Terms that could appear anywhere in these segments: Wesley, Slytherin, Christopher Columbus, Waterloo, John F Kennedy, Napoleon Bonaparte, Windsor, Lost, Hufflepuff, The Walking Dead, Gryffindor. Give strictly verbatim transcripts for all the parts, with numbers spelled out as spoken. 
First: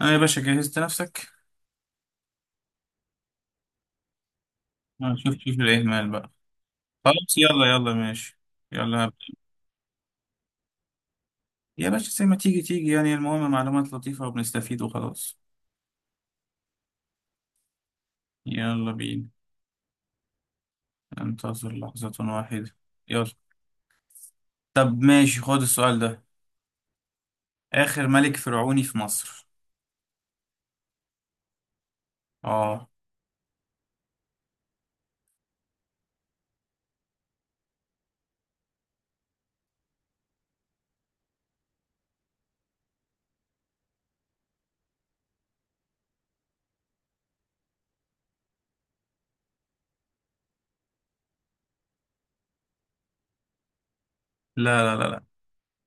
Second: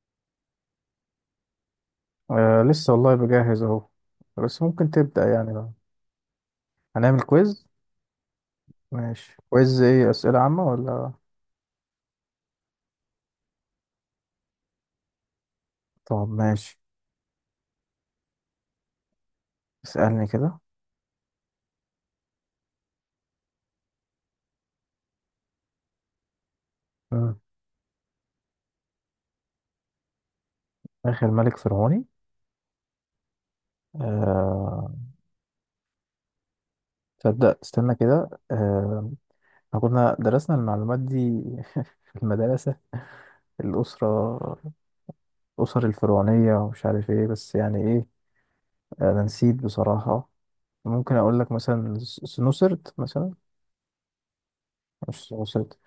اه يا باشا، جهزت نفسك؟ آه لسه والله بجهز اهو. بس ممكن اه، تبدأ شوف يعني شوف بقى، الإهمال بقى. هنعمل خلاص يلا كويز. يلا ماشي. يلا هبدأ. ماشي، كويز ايه؟ أسئلة عامة ولا؟ يا باشا زي ما تيجي تيجي، يعني المهم معلومات لطيفة وبنستفيد وخلاص. طب ماشي، يلا بينا. اسألني كده. انتظر لحظة واحدة. يلا. طب ماشي، خد السؤال ده: مم. آخر ملك فرعوني في مصر. آخر ملك فرعوني؟ اه. آه تصدق استنى كده، آه إحنا كنا درسنا المعلومات دي في المدرسة، الأسرة الأسر الفرعونية ومش عارف ايه، بس يعني ايه، آه، أنا نسيت بصراحة. ممكن أقول لك مثلا س- سنوسرت مثلا. لا لا لا لا. مش سنوسرت.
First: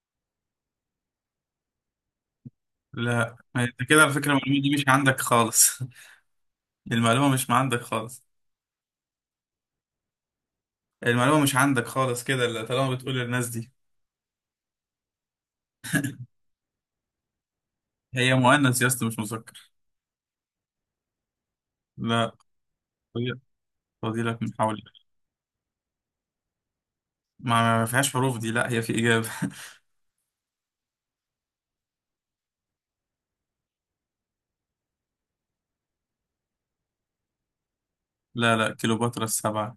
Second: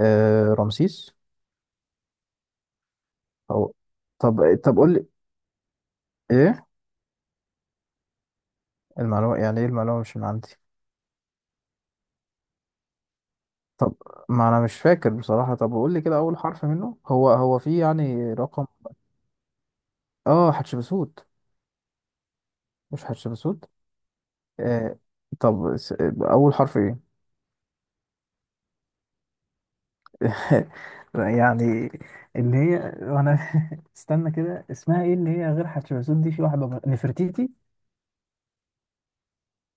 آه، رمسيس. لا ما أو، انت كده على فكرة طب المعلومة دي طب مش قول عندك خالص. ايه. المعلومة مش عندك خالص. المعلومة يعني ايه؟ المعلومة مش من عندي. المعلومة مش عندك خالص كده اللي طالما بتقول للناس دي. طب ما انا مش فاكر بصراحة، طب قول لي كده، اول حرف منه هو هو في يعني هي رقم. مؤنث يا اسطى مش مذكر. اه، حتشبسوت. لا. مش فاضي- حتشبسوت. فاضيلك محاولة. آه، طب س- اول حرف ايه؟ ما ما فيهاش حروف دي، لا هي في إجابة. يعني اللي هي وانا، استنى كده اسمها ايه؟ اللي هي غير حتشبسوت دي، في واحدة بقى- نفرتيتي. لا لا، كليوباترا السبعة.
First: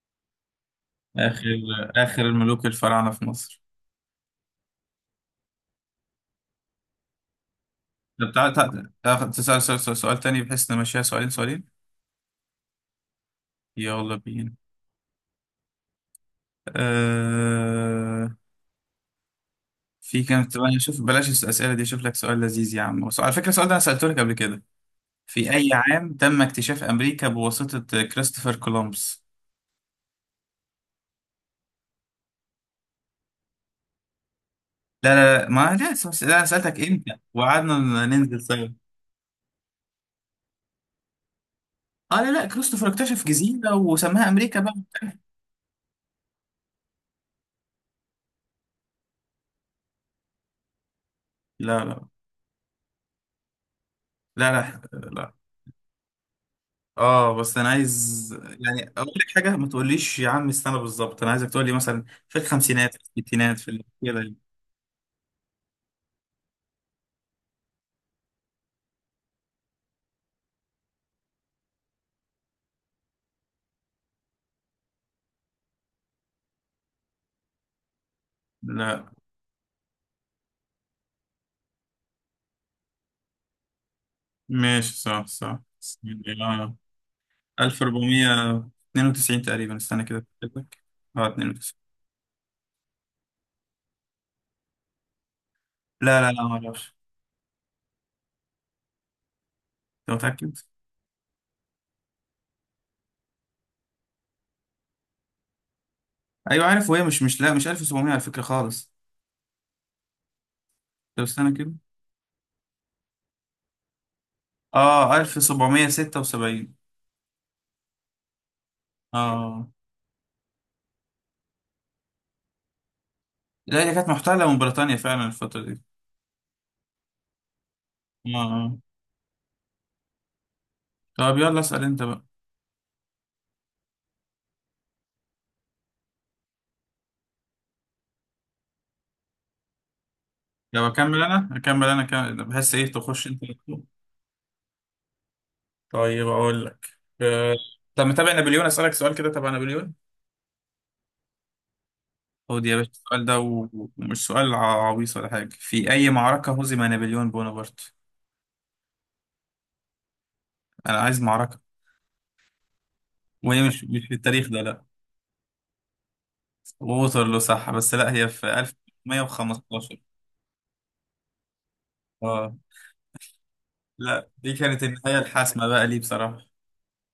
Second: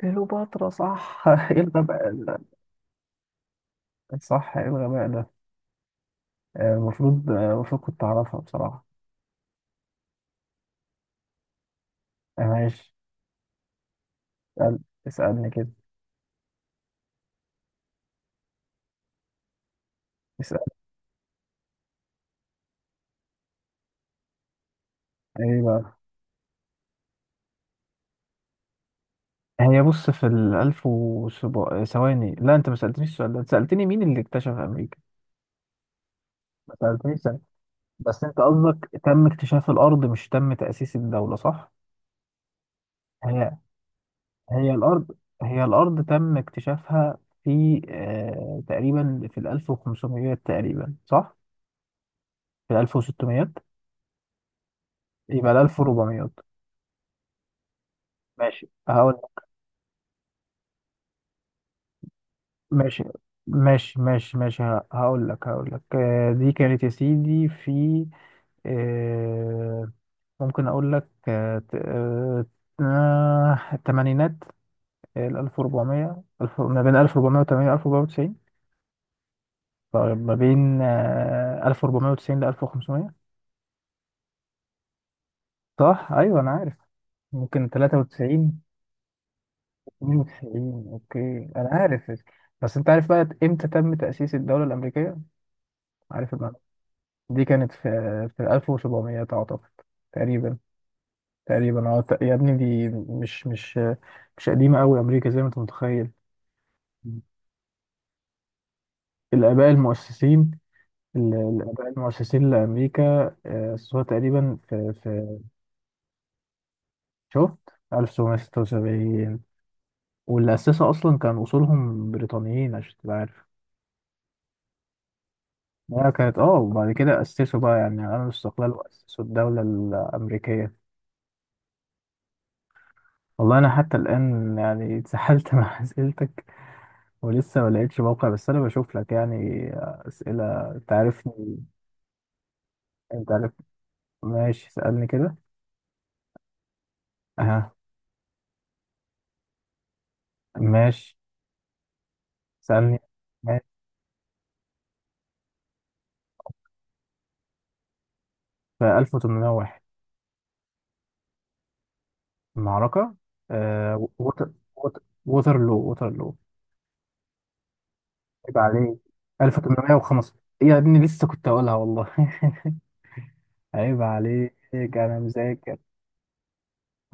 كليوباترا، صح. آخر، ايه الغباء آخر ده؟ الملوك الفراعنة في مصر. صح، ايه الغباء ده. آه، المفروض آه، المفروض كنت طب اعرفها تعال بصراحة. تعال تعال- تسأل سؤال, سؤال, سؤال تاني، بحيث نمشيها سؤالين سؤالين. آه، ماشي. يلا بينا. اسأل- اسألني كده. آه، في كام؟ اسأل. طب أنا شوف، بلاش الأسئلة دي، أشوف لك سؤال لذيذ يا عم وسؤ- على فكرة السؤال ده أنا سألته لك قبل كده: في ايه أي بقى؟ عام تم اكتشاف أمريكا بواسطة كريستوفر كولومبس؟ هي بص، في الألف وسبع ثواني. لا، أنت ما سألتنيش السؤال ده، أنت سألتني مين اللي اكتشف أمريكا. لا لا لا ما لا س- لا، أنا ما سألتك إمتى سألتنيش، سألت. وقعدنا بس أنت ننزل سوا. قصدك تم اكتشاف الأرض مش تم تأسيس الدولة، صح؟ اه لا لا، كريستوفر اكتشف هي جزيرة وسماها أمريكا هي بقى. الأرض هي الأرض تم اكتشافها في، آه، تقريبا، في الألف وخمسميات تقريبا، صح؟ لا لا في الألف وستميات. لا لا لا. يبقى الألف وربعميات. اه بس انا عايز ماشي يعني اقول هقول لك لك. حاجه، ما تقوليش يا عم السنه بالظبط، انا عايزك تقول لي مثلا في الخمسينات، في ماشي الستينات، في ال- ماشي كده يعني. ماشي ماشي ه- هقول لك هقول لك، آه، دي كانت يا سيدي في، آه، ممكن اقول لك، آه، ت- آه، آه، الثمانينات. ال ألف وأربعمية، ألف- ما بين ألف وأربعمية وتمانين و ألف وأربعمية وتسعين. لا. طيب ما بين، آه، ألف وأربعمية وتسعين ل ألف وخمسمية. ماشي صح صح. صح، ايوه انا آه، عارف. ممكن تلاتة وتسعين. ألف واربعمية اتنين وتسعين تقريبا. استنى كده أتأكد لك. اتنين وتسعين، اوكي اه انا اتنين وتسعين. عارف. بس انت عارف بقى امتى تم تأسيس الدولة الأمريكية؟ لا لا عارف لا ما المعلومة؟ اعرفش. دي كانت في، في ألف وسبعمية اعتقد. انت متاكد؟ تقريبا. تقريبا اه، ت- يا ابني، دي مش مش، مش قديمة قوي أمريكا زي ما انت متخيل. ايوه عارف، وهي مش مش لا مش ألف وسبعمية على فكره خالص. الآباء المؤسسين، طب ال- استنى كده. الآباء المؤسسين لأمريكا، آه، أسسوها تقريبا في، اه في ألف وسبعمية ستة وسبعين. شفت، ألف وسبعمية ستة وسبعين. اه. واللي أسسها أصلا كان أصولهم بريطانيين عشان تبقى عارف. لا هي كانت محتله من بريطانيا فعلا الفتره دي. هي كانت، اه، وبعد كده أسسوا بقى يعني، عملوا اه الاستقلال آه. وأسسوا الدولة الأمريكية. طب يلا اسال انت بقى. والله أنا حتى الآن يعني اتسحلت مع أسئلتك، ولسه ما لقيتش موقع، بس أنا بشوف لك يعني أسئلة، لو أنت اكمل انا عارفني. اكمل انا كم، بحس ايه تخش أنت انت عارف، على طول. ماشي سألني كده. طيب اقول لك. أه. أها، طب متابع نابليون؟ اسالك سؤال كده تبع نابليون. ماشي، خد يا باشا سألني. السؤال ده ماشي. و- ومش سؤال ع- عويص ولا حاجه: في اي معركه هزم نابليون بونابرت؟ في ألف وتمنمية وواحد. انا عايز معركه. معركة. وهي مش مش آه في التاريخ ووتر ده، لا. ووتر ووترلو ووترلو. ووترلو صح، بس لا هي في عيب عليك. ألف ومية وخمستاشر. ألف وتمنمية وخمسة. يا ابني لسه كنت هقولها والله اه عيب لا دي عليك، كانت النهايه انا الحاسمه مذاكر. بقى ليه بصراحه.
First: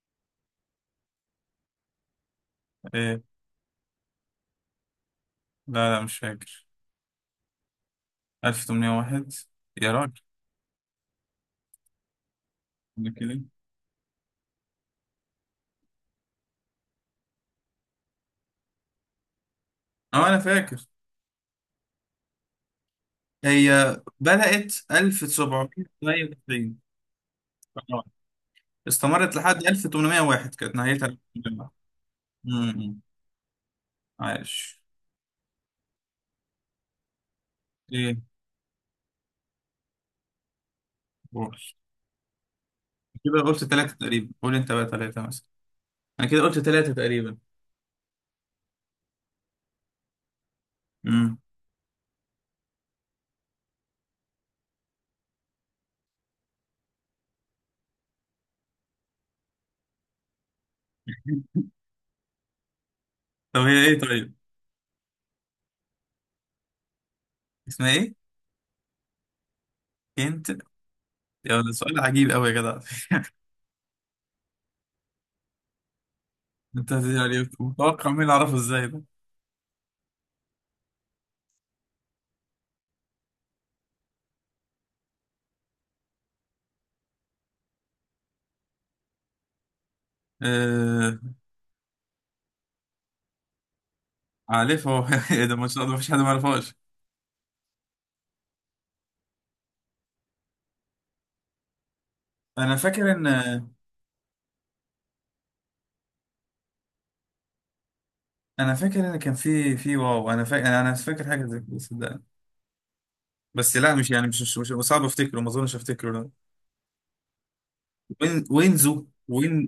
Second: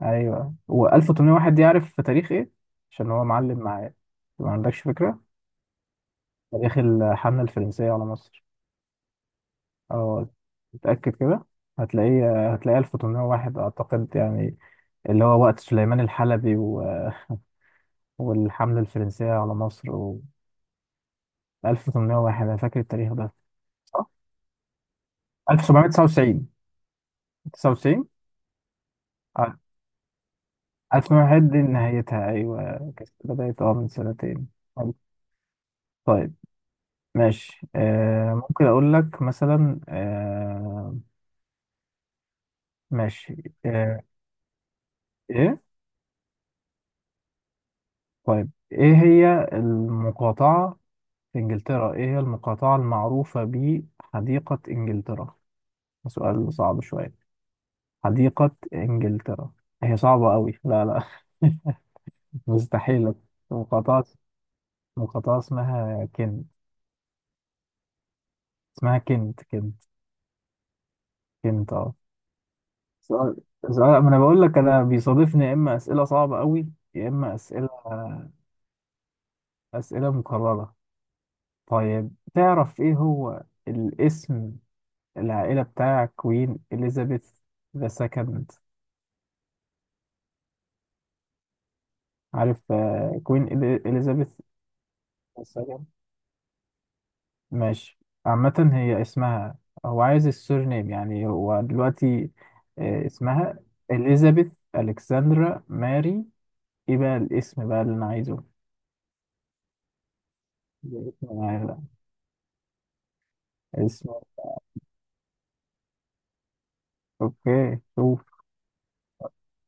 ايوه، و1801 دي عارف في تاريخ ايه؟ عشان ايه؟ هو معلم معايا. ما عندكش فكرة. لا لا مش فاكر. تاريخ الحملة الفرنسية على مصر. ألف وتمنمية وواحد يا راجل. اه، متأكد كده. هتلاقيه هتلاقيه أنا كده. تمنتاشر واحد اعتقد يعني، اللي هو وقت سليمان الحلبي و... والحملة الفرنسية على مصر و اه انا فاكر. ألف وتمنمية وواحد، انا فاكر التاريخ ده. هي بدأت ألف وسبعمية تسعة وتسعين. ألف وسبعمية تمنية وتسعين. آه. تسعة وتسعين. استمرت اه، لحد تمنتاشر واحد، كانت نهايتها تمنتاشر واحد دي الجامعة. نهايتها، ايوه، امم. كانت بدأت اه من سنتين. عايش. حلو. طيب ماشي. ايه؟ آه، ممكن اقول لك مثلا، آه، قول. كده ماشي، قلت ثلاثة آه، تقريبا، قول انت بقى ثلاثة مثلا. ايه؟ انا كده قلت ثلاثة تقريبا. طيب، ايه هي المقاطعة امم. في انجلترا، ايه هي المقاطعة المعروفة بحديقة انجلترا؟ ده سؤال صعب شوية. حديقة انجلترا. هي صعبة قوي، لا لا مستحيل. طب هي ايه مقاطعة، طيب؟ مقاطعة اسمها كنت. اسمها ايه؟ اسمها كنت كنت. كنت. يا ده فهمت، اه. سؤال عجيب قوي يا جدع. سؤال، سؤال ما انا بقول لك، انا بيصادفني يا اما اسئله صعبه قوي، انت يا اما يعني اسئله، متوقع مين اللي اعرفه ازاي ده؟ اسئله مكرره. طيب تعرف ايه هو الاسم العائله بتاع كوين اليزابيث ذا سكند؟ آه. عارف، آه، كوين إلي- اليزابيث عارفه. ذا ايه ده، ما شاء سكند. الله، مفيش حد ما يعرفهاش. ماشي، عامه هي اسمها، هو عايز السورنيم يعني، هو دلوقتي، انا آه، فاكر ان، اسمها اليزابيث الكسندرا ماري، ايه بقى الاسم بقى اللي انا عايزه؟ انا فاكر ان كان في في واو، انا فاكر، انا أنا ده اسم فاكر حاجه زي كده العائله. صدقني. بس لا مش اسم، يعني مش مش, مش صعب افتكره، ما اظنش افتكره، لا. اوكي شوف. وين وينزو وين.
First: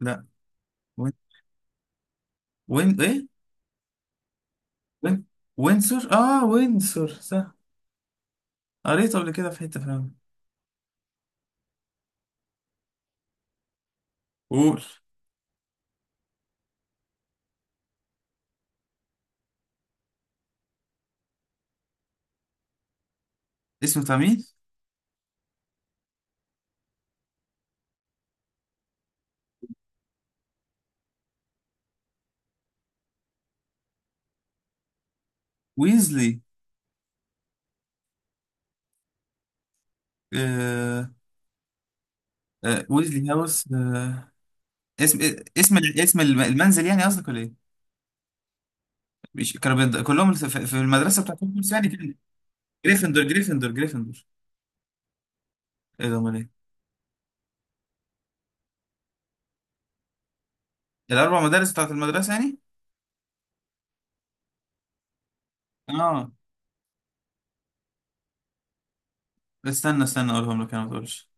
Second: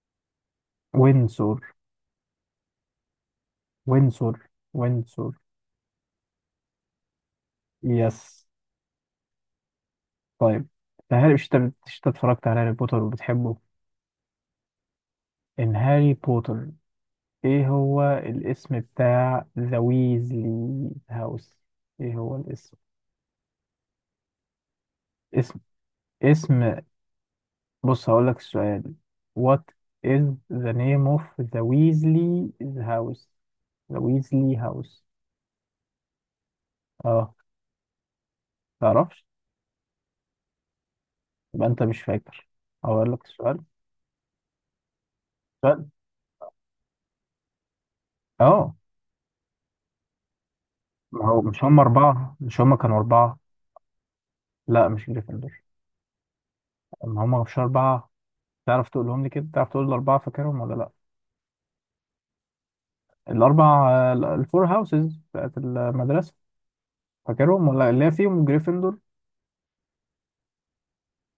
لا. وين، وينسور، وين ايه؟ وينسور، وين. وينسور. وينسور. اه وينسور صح. يس. قريته قبل كده في حته فعلا. طيب، هاري، مش انت مش انت اتفرجت على هاري بوتر وبتحبه، قول. ان هاري بوتر، ايه هو الاسم بتاع ذا ويزلي هاوس؟ ايه هو الاسم؟ اسمه بتاع مين؟ اسم، اسم بص هقول لك السؤال. What is the name of the Weasley house, the Weasley house? ويزلي. اه، تعرفش؟ آه. يبقى انت مش فاكر. آه هقول لك ويزلي السؤال. هاوس. آه. اسم، اسم، سؤال. اسم المنزل يعني قصدك ولا ايه؟ اه، مش كانوا بيند- كلهم في في المدرسه ما هو، بتاعتهم مش هم يعني، كان أربعة مش هم كانوا جريفندور أربعة؟ جريفندور جريفندور. لا مش جريفندور. ايه ده امال إيه؟ ما هم مش أربعة؟ تعرف تقولهم لي كده، تعرف تقول الأربعة، فاكرهم ولا لا؟ الاربع مدارس بتاعت المدرسه يعني. الأربع، آه، الفور هاوسز بتاعت اه. المدرسة، فاكرهم؟ ولا اللي هي فيهم جريفندور؟ استنى استنى اقولهم لك انا، ما تقولش.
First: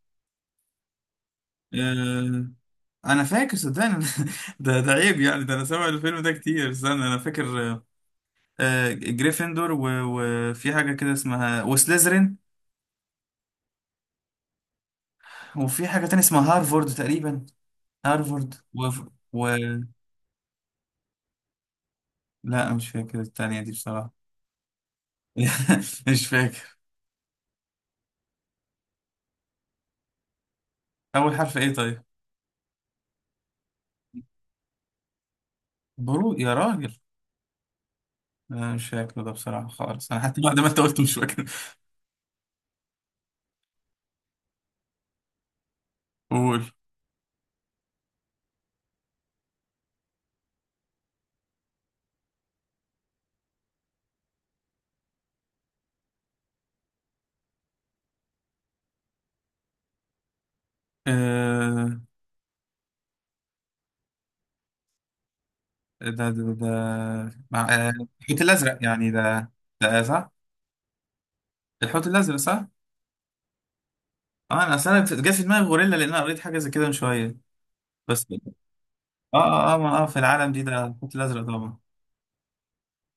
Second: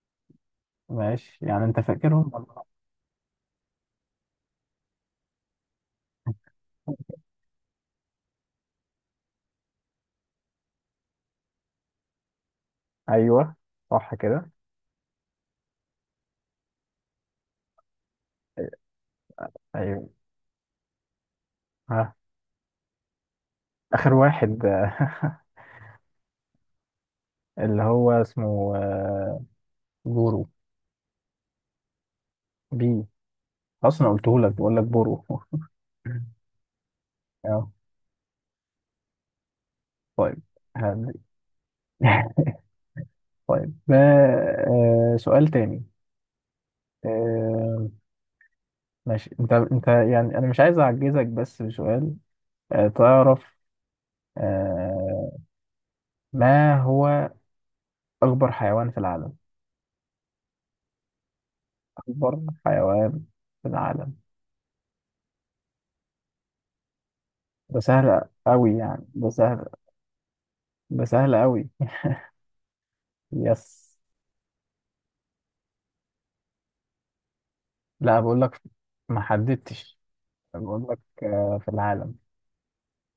ماشي يعني، أنت فاكرهم ولا آه، لا؟ انا فاكر صدقني. ده ده عيب يعني، ده انا سامع الفيلم ده كتير. استنى انا فاكر. آه، آه، جريفندور و- وفي حاجه كده اسمها وسليزرين. ايوه صح كده. وفي حاجه تانية اسمها هارفورد تقريبا. هارفورد و، و، ايوه. ها، لا مش فاكر التانية دي بصراحه. اخر واحد مش فاكر. اللي هو اسمه، آه، بورو. اول حرف ايه طيب؟ بي. أصلا قلته لك، بقول لك بورو برو يا راجل. أه. لا مش فاكر ده بصراحه خالص، انا طيب، حتى بعد ما انت قلت هذه مش فاكر. طيب، آه، آه، سؤال تاني. قول. آه، ماشي، انت انت يعني، انا مش عايز اعجزك بس بسؤال. آه تعرف، آه، ما هو اكبر حيوان في العالم؟ اكبر حيوان في العالم. ده ده ده مع ده آه، سهل الحوت قوي الازرق يعني، يعني ده ده. سهل. ده آه، صح. ده سهل قوي. الحوت الازرق صح. يس. اه، انا اصل انا جه في دماغي غوريلا، لان انا قريت حاجه زي كده من شويه. لا بس. بقول لك، ما اه اه اه حددتش. ما- آه، في العالم دي ده بقول الحوت لك الازرق آه، في طبعا. العالم.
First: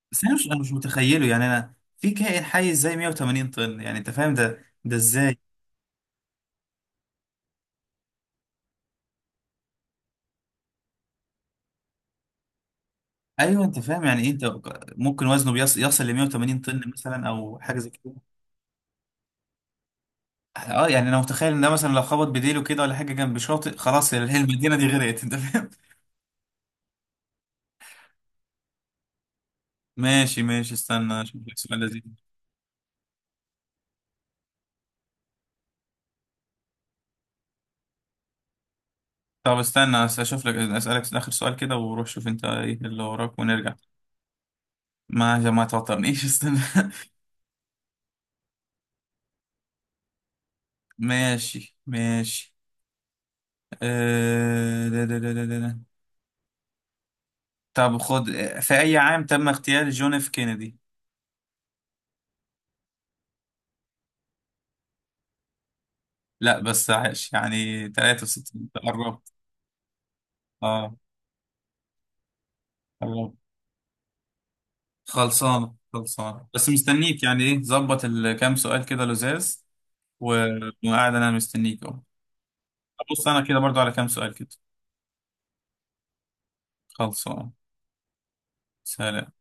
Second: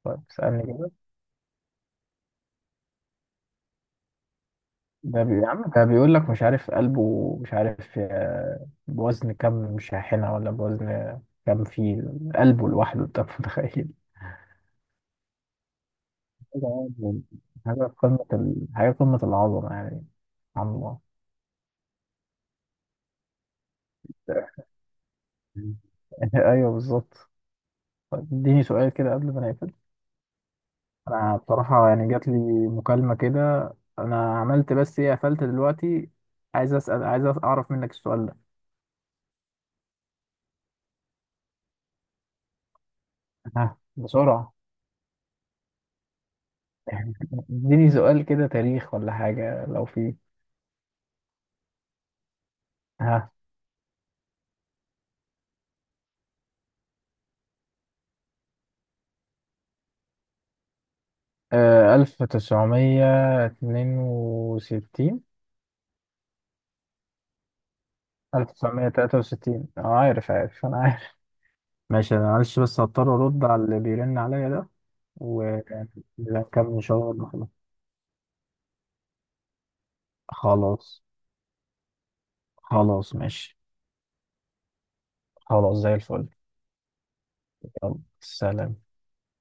طيب بس انا مش انا اسالني مش كده. متخيله يعني، انا في كائن حي ازاي مية وتمانين طن؟ يعني انت فاهم ده ده ده بي... ازاي؟ يا عم، ده بيقول لك مش عارف، قلبه مش عارف، آه، بوزن كم شاحنة، ولا بوزن كام فيل. قلبه لوحده، انت ايوه انت متخيل. فاهم يعني ايه انت. ممكن وزنه بيص- يصل ل مية وتمانين طن طبعاً، مثلا او حاجه حاجة زي كده. قمة ال... حاجة قمة العظمة يعني. سبحان اه الله. يعني انا متخيل ان ده مثلا لو خبط بديله كده ولا حاجه جنب شاطئ، خلاص المدينه دي غرقت، انت فاهم. أيوه بالظبط. طيب اديني سؤال كده قبل ما نقفل. ماشي ماشي، استنى أنا اشوف لك سؤال بصراحة لذيذ. يعني جات لي مكالمة كده، أنا عملت بس إيه قفلت دلوقتي، عايز أسأل، عايز أعرف منك السؤال ده. طب استنى أس- اشوف لك اسالك اخر سؤال كده وروح شوف انت ايه اللي وراك ونرجع. ها بسرعة. ما عشان ما توترنيش. استنى. اديني سؤال كده، تاريخ ولا حاجة لو في. ماشي ماشي. ها. أه. ده ده ده ده ده. ده. طب خد: في اي عام تم اغتيال جون اف كينيدي؟ ألف تسعمية اتنين وستين. لا بس عاش يعني ألف تلاتة وستين، تسعمية تلاتة قربت. وستين، أه عارف عارف، أنا اه. عارف. ماشي، انا معلش بس هضطر قربت. ارد على اللي بيرن عليا ده، خلصانه خلصانه بس ونكمل ان شاء مستنيك يعني، الله. ايه ظبط الكام سؤال كده لزاز، و- خلاص، وقاعد انا مستنيك اهو. خلاص بص انا ماشي. كده برضو على كام سؤال كده. خلاص زي الفل. خلصانه. يلا سلام. سلام.